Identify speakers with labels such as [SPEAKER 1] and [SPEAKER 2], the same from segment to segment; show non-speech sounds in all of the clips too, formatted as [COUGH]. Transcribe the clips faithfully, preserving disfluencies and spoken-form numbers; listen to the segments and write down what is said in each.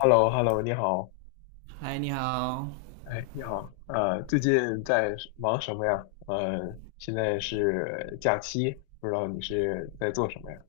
[SPEAKER 1] h e l l o h e l l o 你好，
[SPEAKER 2] 嗨，你好。
[SPEAKER 1] 哎，你好，呃，最近在忙什么呀？呃，现在是假期，不知道你是在做什么呀？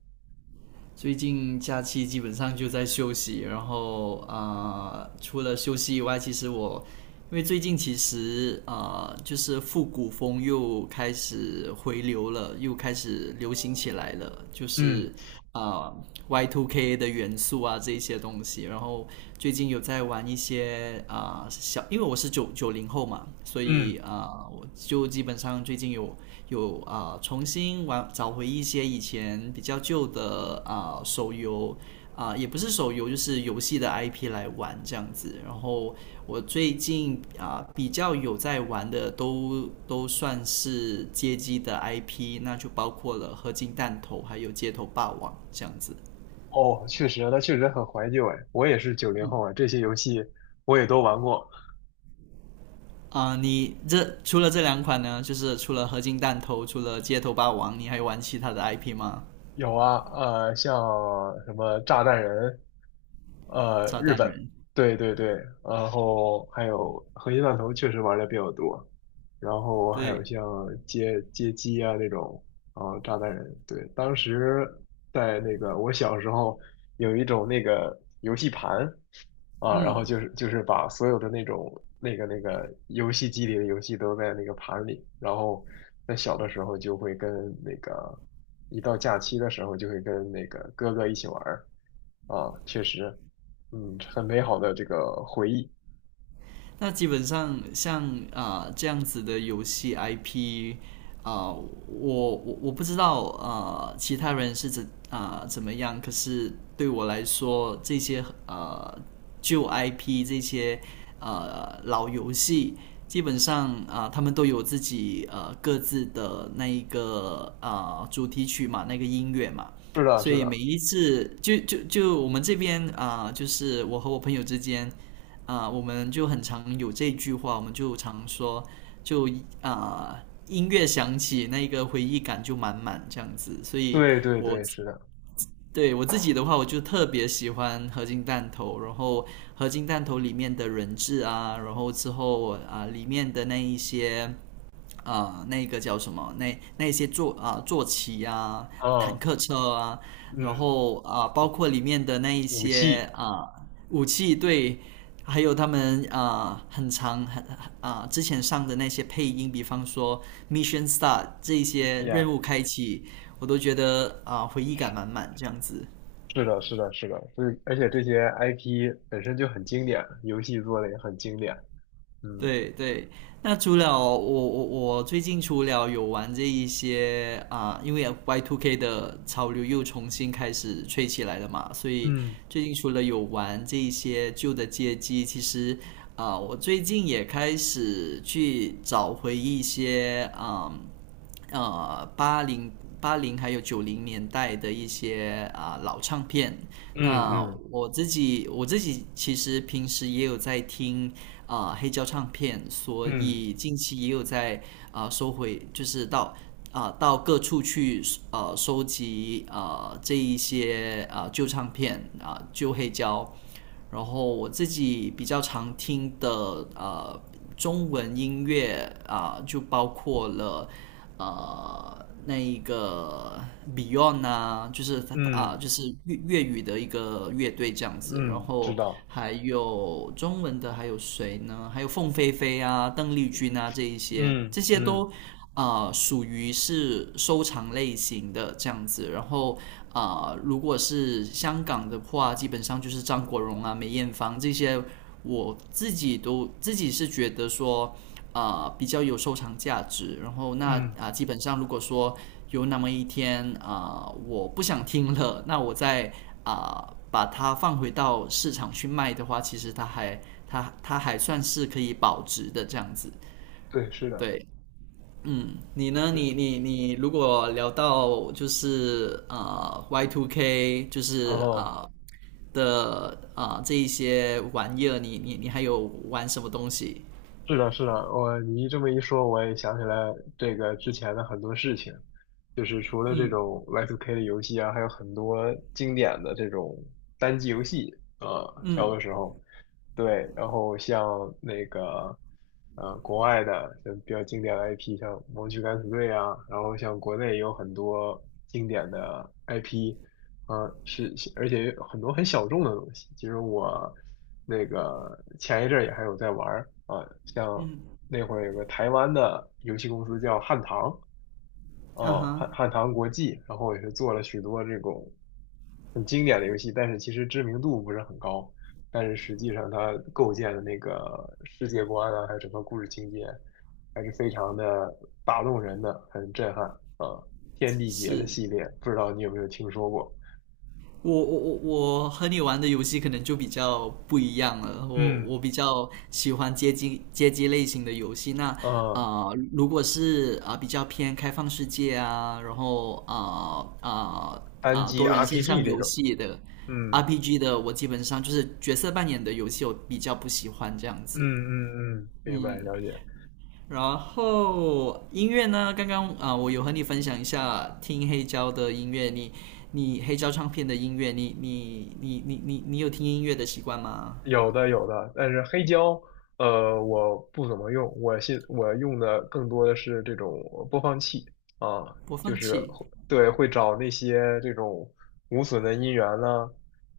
[SPEAKER 2] 最近假期基本上就在休息，然后呃，除了休息以外，其实我因为最近其实呃，就是复古风又开始回流了，又开始流行起来了，就是
[SPEAKER 1] 嗯
[SPEAKER 2] 呃 Y 二 K 的元素啊这一些东西。然后最近有在玩一些啊、呃小，因为我是九九零后嘛，所以
[SPEAKER 1] 嗯，
[SPEAKER 2] 啊、呃我就基本上最近。有。有啊、呃重新玩找回一些以前比较旧的啊、呃手游啊、呃也不是手游，就是游戏的 I P 来玩这样子。然后我最近啊、呃比较有在玩的都都算是街机的 I P,那就包括了《合金弹头》还有《街头霸王》这样子。
[SPEAKER 1] 哦，确实，它确实很怀旧哎，我也是九零后啊，这些游戏我也都玩过。
[SPEAKER 2] 啊、呃你这除了这两款呢，就是除了合金弹头，除了街头霸王，你还玩其他的 I P 吗？
[SPEAKER 1] 有啊，呃，像什么炸弹人，呃，
[SPEAKER 2] 炸
[SPEAKER 1] 日
[SPEAKER 2] 弹
[SPEAKER 1] 本，
[SPEAKER 2] 人，
[SPEAKER 1] 对对对，然后还有核心弹头确实玩的比较多，然后还有
[SPEAKER 2] 对。
[SPEAKER 1] 像街街机啊那种，啊炸弹人，对，当时在那个我小时候有一种那个游戏盘啊，然后就是就是把所有的那种那个那个游戏机里的游戏都在那个盘里，然后在小的时候就会跟那个一到假期的时候就会跟那个哥哥一起玩儿啊，确实。嗯，很美好的这个回忆。
[SPEAKER 2] 那基本上像啊、呃这样子的游戏 I P, 啊、呃我我我不知道啊呃其他人是怎啊、呃怎么样，可是对我来说这些呃旧 I P 这些呃老游戏。基本上啊、呃他们都有自己呃各自的那一个啊呃主题曲嘛，那个音乐嘛，
[SPEAKER 1] 是的，
[SPEAKER 2] 所
[SPEAKER 1] 是
[SPEAKER 2] 以每
[SPEAKER 1] 的，
[SPEAKER 2] 一次就就就我们这边啊、呃就是我和我朋友之间啊、呃我们就很常有这句话，我们就常说，就啊、呃音乐响起，那个回忆感就满满这样子。所以
[SPEAKER 1] 对对
[SPEAKER 2] 我
[SPEAKER 1] 对，是的，
[SPEAKER 2] 对我自己的话，我就特别喜欢合金弹头，然后合金弹头里面的人质啊，然后之后啊、呃里面的那一些啊，那个叫什么那那些坐啊、呃坐骑啊、坦
[SPEAKER 1] 啊，
[SPEAKER 2] 克车啊，然
[SPEAKER 1] 嗯，
[SPEAKER 2] 后啊、呃包括里面的那一
[SPEAKER 1] 武
[SPEAKER 2] 些
[SPEAKER 1] 器
[SPEAKER 2] 啊、呃武器对。还有他们啊、呃很长很啊、呃之前上的那些配音，比方说 Mission Start 这一些
[SPEAKER 1] y
[SPEAKER 2] 任务开启，我都觉得啊、呃回忆感满满这样子。
[SPEAKER 1] 是的，是的，是的，是，而且这些 I P 本身就很经典，游戏做的也很经典。嗯
[SPEAKER 2] 对对，那除了我我我最近除了有玩这一些啊、因为 Y 二 K 的潮流又重新开始吹起来了嘛，所以
[SPEAKER 1] 嗯
[SPEAKER 2] 最近除了有玩这一些旧的街机，其实啊、我最近也开始去找回一些啊、呃八零八零还有九零年代的一些啊、老唱片。
[SPEAKER 1] 嗯
[SPEAKER 2] 那
[SPEAKER 1] 嗯
[SPEAKER 2] 我自己我自己其实平时也有在听啊、黑胶唱片，所
[SPEAKER 1] 嗯
[SPEAKER 2] 以近期也有在啊、收回，就是到啊、到各处去呃收集啊、这一些啊、旧唱片啊、旧黑胶。然后我自己比较常听的呃中文音乐啊、呃就包括了呃那一个 Beyond 啊，就是他啊、
[SPEAKER 1] 嗯
[SPEAKER 2] 就是粤粤语的一个乐队这样子，然
[SPEAKER 1] 嗯，知
[SPEAKER 2] 后
[SPEAKER 1] 道，
[SPEAKER 2] 还有中文的还有谁呢？还有凤飞飞啊、邓丽君啊这一些，
[SPEAKER 1] 嗯
[SPEAKER 2] 这些
[SPEAKER 1] 嗯
[SPEAKER 2] 都。啊属于是收藏类型的这样子，然后。啊、呃如果是香港的话，基本上就是张国荣啊、梅艳芳这些，我自己都自己是觉得说，啊、呃比较有收藏价值。然后那啊、
[SPEAKER 1] 嗯，
[SPEAKER 2] 呃基本上如果说有那么一天啊、呃我不想听了，那我再啊、呃把它放回到市场去卖的话，其实它还它它还算是可以保值的这样子。
[SPEAKER 1] 对，是的，
[SPEAKER 2] 对，嗯，你呢？
[SPEAKER 1] 对，
[SPEAKER 2] 你你你，如果聊到就是呃 Y t K,就是
[SPEAKER 1] 哦。
[SPEAKER 2] 呃的呃这一些玩意儿，你你你还有玩什么东西？
[SPEAKER 1] 是的，是的，我你这么一说，我也想起来这个之前的很多事情，就是除了这种 Y 二 K 的游戏啊，还有很多经典的这种单机游戏啊，小的
[SPEAKER 2] 嗯
[SPEAKER 1] 时候，对，然后像那个呃国外的像比较经典的 I P，像《盲区敢死队》啊，然后像国内也有很多经典的 I P，啊，是，是而且有很多很小众的东西。其实我那个前一阵儿也还有在玩儿啊，像
[SPEAKER 2] 嗯，
[SPEAKER 1] 那会儿有个台湾的游戏公司叫汉唐，
[SPEAKER 2] 啊
[SPEAKER 1] 啊，
[SPEAKER 2] 哈，
[SPEAKER 1] 汉汉唐国际，然后也是做了许多这种很经典的游戏，但是其实知名度不是很高，但是实际上它构建的那个世界观啊，还有整个故事情节，还是非常的打动人的，很震撼啊。天地劫的
[SPEAKER 2] 是
[SPEAKER 1] 系列，不知道你有没有听说过？
[SPEAKER 2] 我我我我和你玩的游戏可能就比较不一样了，我
[SPEAKER 1] 嗯。
[SPEAKER 2] 我比较喜欢街机街机类型的游戏。那
[SPEAKER 1] 啊，
[SPEAKER 2] 啊，如果是啊、呃比较偏开放世界啊，然后啊啊
[SPEAKER 1] 单
[SPEAKER 2] 啊
[SPEAKER 1] 机
[SPEAKER 2] 多人线
[SPEAKER 1] R P G
[SPEAKER 2] 上
[SPEAKER 1] 这
[SPEAKER 2] 游
[SPEAKER 1] 种，
[SPEAKER 2] 戏的
[SPEAKER 1] 嗯
[SPEAKER 2] R P G 的，我基本上就是角色扮演的游戏，我比较不喜欢这样
[SPEAKER 1] 嗯
[SPEAKER 2] 子。
[SPEAKER 1] 嗯嗯，明白
[SPEAKER 2] 嗯，
[SPEAKER 1] 了解。
[SPEAKER 2] 然后音乐呢？刚刚啊、呃我有和你分享一下听黑胶的音乐，你你黑胶唱片的音乐，你你你你你你有听音乐的习惯吗？
[SPEAKER 1] 有的有的，但是黑胶，呃，我不怎么用，我现我用的更多的是这种播放器啊，
[SPEAKER 2] 播
[SPEAKER 1] 就
[SPEAKER 2] 放
[SPEAKER 1] 是
[SPEAKER 2] 器，
[SPEAKER 1] 会对会找那些这种无损的音源呢，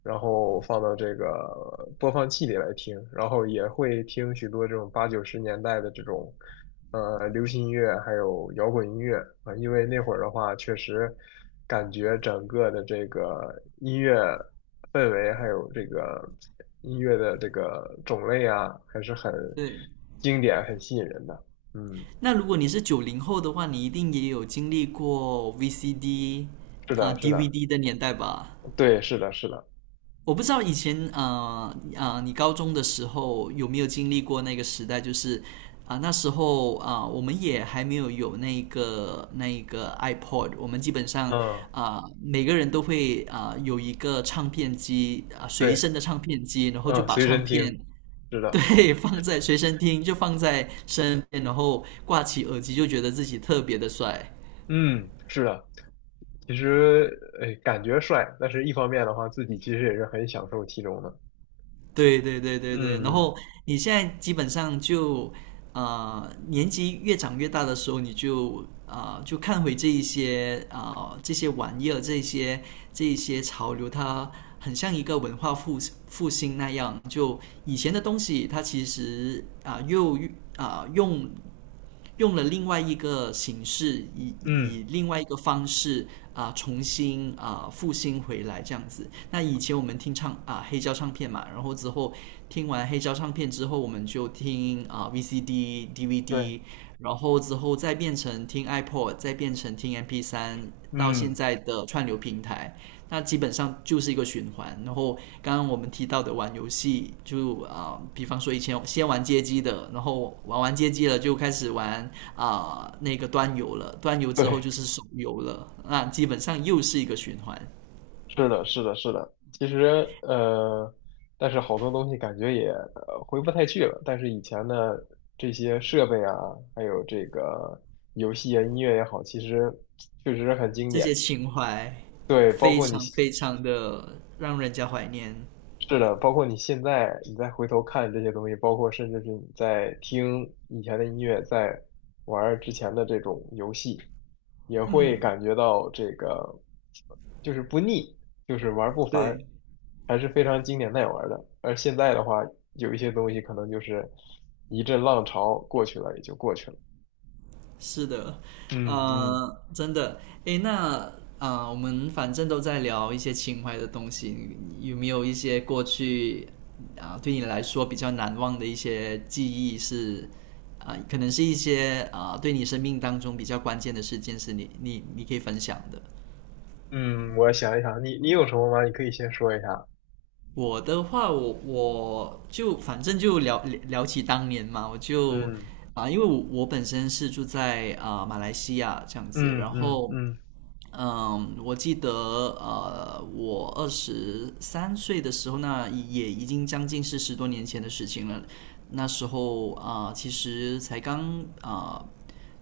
[SPEAKER 1] 然后放到这个播放器里来听，然后也会听许多这种八九十年代的这种呃流行音乐，还有摇滚音乐啊，因为那会儿的话，确实感觉整个的这个音乐。氛围，还有这个音乐的这个种类啊，还是很
[SPEAKER 2] 对。
[SPEAKER 1] 经典、很吸引人的。嗯，
[SPEAKER 2] 那如果你是九零后的话，你一定也有经历过 V C D
[SPEAKER 1] 是
[SPEAKER 2] 啊、
[SPEAKER 1] 的，是的，
[SPEAKER 2] D V D 的年代吧？
[SPEAKER 1] 对，是的，是的，
[SPEAKER 2] 我不知道以前啊啊呃呃，你高中的时候有没有经历过那个时代？就是啊、呃那时候啊、呃我们也还没有有那个那个 iPod,我们基本上
[SPEAKER 1] 嗯，
[SPEAKER 2] 啊、呃每个人都会啊、呃有一个唱片机啊、呃随
[SPEAKER 1] 对，
[SPEAKER 2] 身的唱片机，然后就
[SPEAKER 1] 嗯，
[SPEAKER 2] 把
[SPEAKER 1] 随
[SPEAKER 2] 唱
[SPEAKER 1] 身
[SPEAKER 2] 片
[SPEAKER 1] 听，是的，
[SPEAKER 2] 对 [LAUGHS] 放在随身听，就放在身边，然后挂起耳机，就觉得自己特别的帅。
[SPEAKER 1] 嗯，是的。其实，哎，感觉帅，但是一方面的话，自己其实也是很享受其中的。
[SPEAKER 2] 对对对对对，然
[SPEAKER 1] 嗯嗯
[SPEAKER 2] 后你现在基本上就，呃，年纪越长越大的时候，你就啊、呃就看回这一些啊、呃这些玩意儿，这一些这一些潮流，它很像一个文化复复兴那样。就以前的东西，它其实啊、又啊、用用了另外一个形式，以
[SPEAKER 1] 嗯，
[SPEAKER 2] 以另外一个方式啊、重新啊、复兴回来这样子。那以前我们听唱啊、黑胶唱片嘛，然后之后听完黑胶唱片之后，我们就听啊、V C D、
[SPEAKER 1] 对，
[SPEAKER 2] D V D,然后之后再变成听 iPod,再变成听 M P 三,到现
[SPEAKER 1] 嗯
[SPEAKER 2] 在的串流平台。那基本上就是一个循环。然后刚刚我们提到的玩游戏，就啊、呃比方说以前先玩街机的，然后玩完街机了就开始玩啊、呃那个端游了，端游之后就
[SPEAKER 1] 对。
[SPEAKER 2] 是手游了，那基本上又是一个循环。
[SPEAKER 1] 是的，是的，是的。其实，呃，但是好多东西感觉也呃回不太去了。但是以前的这些设备啊，还有这个游戏啊、音乐也好，其实确实很经
[SPEAKER 2] 这些
[SPEAKER 1] 典。
[SPEAKER 2] 情怀
[SPEAKER 1] 对，包
[SPEAKER 2] 非
[SPEAKER 1] 括你
[SPEAKER 2] 常非常的让人家怀念。
[SPEAKER 1] 是的，包括你现在你再回头看这些东西，包括甚至是你在听以前的音乐，在玩儿之前的这种游戏，也会
[SPEAKER 2] 嗯，
[SPEAKER 1] 感觉到这个就是不腻，就是玩儿不烦，
[SPEAKER 2] 对。
[SPEAKER 1] 还是非常经典耐玩儿的。而现在的话，有一些东西可能就是一阵浪潮过去了，也就过去了。
[SPEAKER 2] 是的，
[SPEAKER 1] 嗯嗯
[SPEAKER 2] 呃，真的，诶，那啊、呃我们反正都在聊一些情怀的东西，你有没有一些过去啊、对你来说比较难忘的一些记忆是啊、可能是一些啊、对你生命当中比较关键的事件，是你你你可以分享的。
[SPEAKER 1] 嗯，我想一想，你你有什么吗？你可以先说一下。
[SPEAKER 2] 我的话，我我就反正就聊聊起当年嘛，我就
[SPEAKER 1] 嗯
[SPEAKER 2] 啊、因为我我本身是住在啊、马来西亚这样子，
[SPEAKER 1] 嗯
[SPEAKER 2] 然
[SPEAKER 1] 嗯
[SPEAKER 2] 后。
[SPEAKER 1] 嗯
[SPEAKER 2] 嗯，我记得呃，我二十三岁的时候呢，那也已经将近是十多年前的事情了。那时候啊、呃其实才刚啊、呃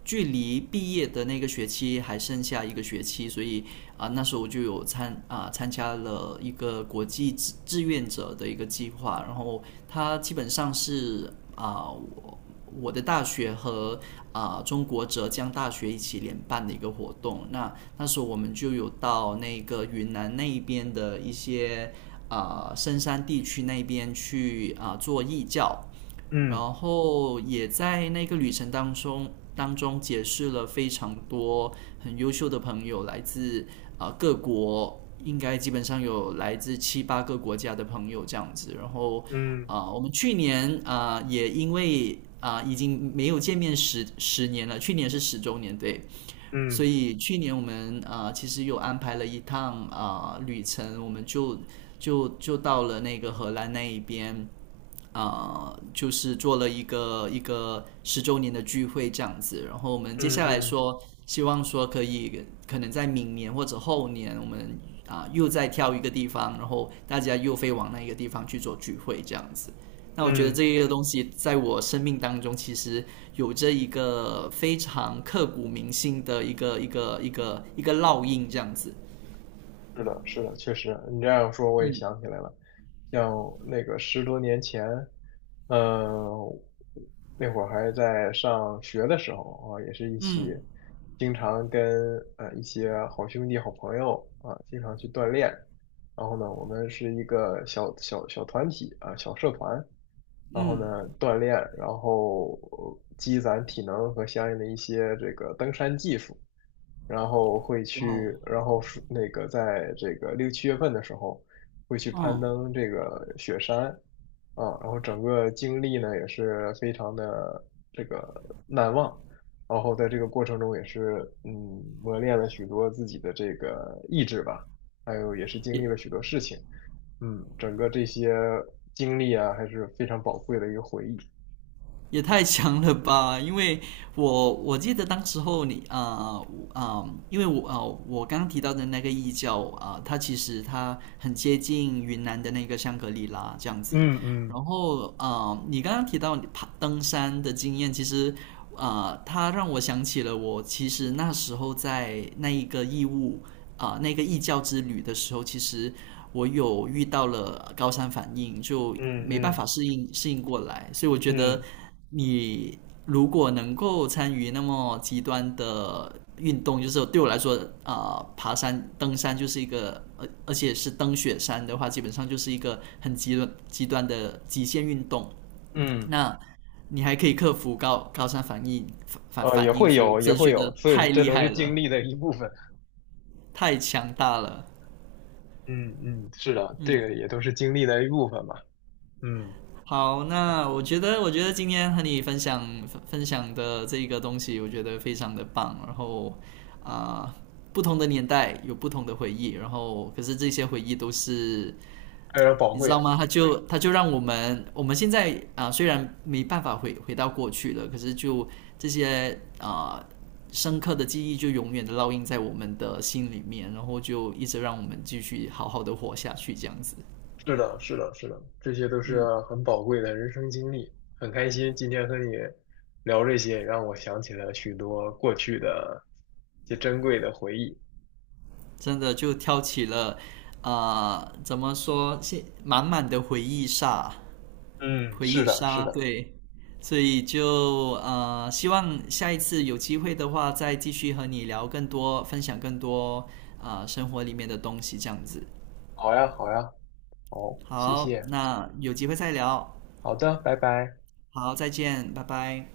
[SPEAKER 2] 距离毕业的那个学期还剩下一个学期，所以啊、呃那时候我就有参啊、呃参加了一个国际志志愿者的一个计划，然后它基本上是啊、呃我我的大学和啊、呃中国浙江大学一起联办的一个活动。啊，那时候我们就有到那个云南那一边的一些啊深山地区那边去啊做义教，然
[SPEAKER 1] 嗯
[SPEAKER 2] 后也在那个旅程当中当中结识了非常多很优秀的朋友，来自啊各国，应该基本上有来自七八个国家的朋友这样子，然后。
[SPEAKER 1] 嗯
[SPEAKER 2] 啊，我们去年啊也因为啊已经没有见面十十年了，去年是十周年，对。所
[SPEAKER 1] 嗯。
[SPEAKER 2] 以去年我们啊、呃其实有安排了一趟啊、呃旅程，我们就就就到了那个荷兰那一边。啊、就是做了一个一个十周年的聚会这样子。然后我们接
[SPEAKER 1] 嗯
[SPEAKER 2] 下来
[SPEAKER 1] 嗯
[SPEAKER 2] 说，希望说可以可能在明年或者后年，我们啊、又再挑一个地方，然后大家又飞往那一个地方去做聚会这样子。那我觉得
[SPEAKER 1] 嗯，
[SPEAKER 2] 这个东西在我生命当中其实有着一个非常刻骨铭心的一个一个一个一个烙印这样子。
[SPEAKER 1] 是的，是的，确实，你这样说我也想起来了，像那个十多年前，呃，那会儿还在上学的时候啊，也是一起经常跟呃一些好兄弟、好朋友啊，经常去锻炼。然后呢，我们是一个小小小团体啊，小社团。然后呢，
[SPEAKER 2] 嗯，
[SPEAKER 1] 锻炼，然后呃积攒体能和相应的一些这个登山技术。然后会
[SPEAKER 2] 哇哦，
[SPEAKER 1] 去，然后是那个在这个六七月份的时候会去攀
[SPEAKER 2] 嗯，
[SPEAKER 1] 登这个雪山啊，然后整个经历呢也是非常的这个难忘，然后在这个过程中也是嗯磨练了许多自己的这个意志吧，还有也是经历了
[SPEAKER 2] 也
[SPEAKER 1] 许多事情，嗯，整个这些经历啊还是非常宝贵的一个回忆。
[SPEAKER 2] 也太强了吧！因为我我记得当时候你啊啊、呃呃因为我啊、呃我刚刚提到的那个异教啊、呃它其实它很接近云南的那个香格里拉这样子。
[SPEAKER 1] 嗯嗯
[SPEAKER 2] 然后啊、呃你刚刚提到你爬登山的经验，其实啊、呃它让我想起了我其实那时候在那一个义务啊、呃那个异教之旅的时候，其实我有遇到了高山反应，就
[SPEAKER 1] 嗯
[SPEAKER 2] 没办
[SPEAKER 1] 嗯
[SPEAKER 2] 法适应适应过来，所以我觉得。
[SPEAKER 1] 嗯。
[SPEAKER 2] 你如果能够参与那么极端的运动，就是对我来说，啊、呃爬山、登山就是一个，而而且是登雪山的话，基本上就是一个很极端极端的极限运动。
[SPEAKER 1] 嗯。
[SPEAKER 2] 那你还可以克服高高山反应反反
[SPEAKER 1] 呃，也
[SPEAKER 2] 反应，
[SPEAKER 1] 会
[SPEAKER 2] 所以我
[SPEAKER 1] 有，也
[SPEAKER 2] 真
[SPEAKER 1] 会
[SPEAKER 2] 觉得
[SPEAKER 1] 有，所以
[SPEAKER 2] 太
[SPEAKER 1] 这
[SPEAKER 2] 厉
[SPEAKER 1] 都是
[SPEAKER 2] 害了，
[SPEAKER 1] 经历的一部分。
[SPEAKER 2] 太强大了。
[SPEAKER 1] 嗯嗯，是的，这
[SPEAKER 2] 嗯。
[SPEAKER 1] 个也都是经历的一部分嘛。嗯，
[SPEAKER 2] 好，那我觉得，我觉得今天和你分享分享的这个东西，我觉得非常的棒。然后啊、呃不同的年代有不同的回忆，然后可是这些回忆都是，
[SPEAKER 1] 非常宝
[SPEAKER 2] 你知
[SPEAKER 1] 贵
[SPEAKER 2] 道
[SPEAKER 1] 的。
[SPEAKER 2] 吗？它就它就让我们我们现在啊、呃虽然没办法回回到过去了，可是就这些啊、呃深刻的记忆就永远的烙印在我们的心里面，然后就一直让我们继续好好的活下去，这样子。
[SPEAKER 1] 是的，是的，是的，这些都是
[SPEAKER 2] 嗯。
[SPEAKER 1] 很宝贵的人生经历。很开心今天和你聊这些，让我想起了许多过去的一些珍贵的回忆。
[SPEAKER 2] 真的就挑起了，啊，怎么说，现满满的回忆杀，
[SPEAKER 1] 嗯，
[SPEAKER 2] 回
[SPEAKER 1] 是
[SPEAKER 2] 忆
[SPEAKER 1] 的，是
[SPEAKER 2] 杀，
[SPEAKER 1] 的。
[SPEAKER 2] 对，所以就呃，希望下一次有机会的话，再继续和你聊更多，分享更多啊、呃生活里面的东西，这样子。
[SPEAKER 1] 好呀，好呀，好，谢
[SPEAKER 2] 好，
[SPEAKER 1] 谢。
[SPEAKER 2] 那有机会再聊。
[SPEAKER 1] 好的，拜拜。
[SPEAKER 2] 好，再见，拜拜。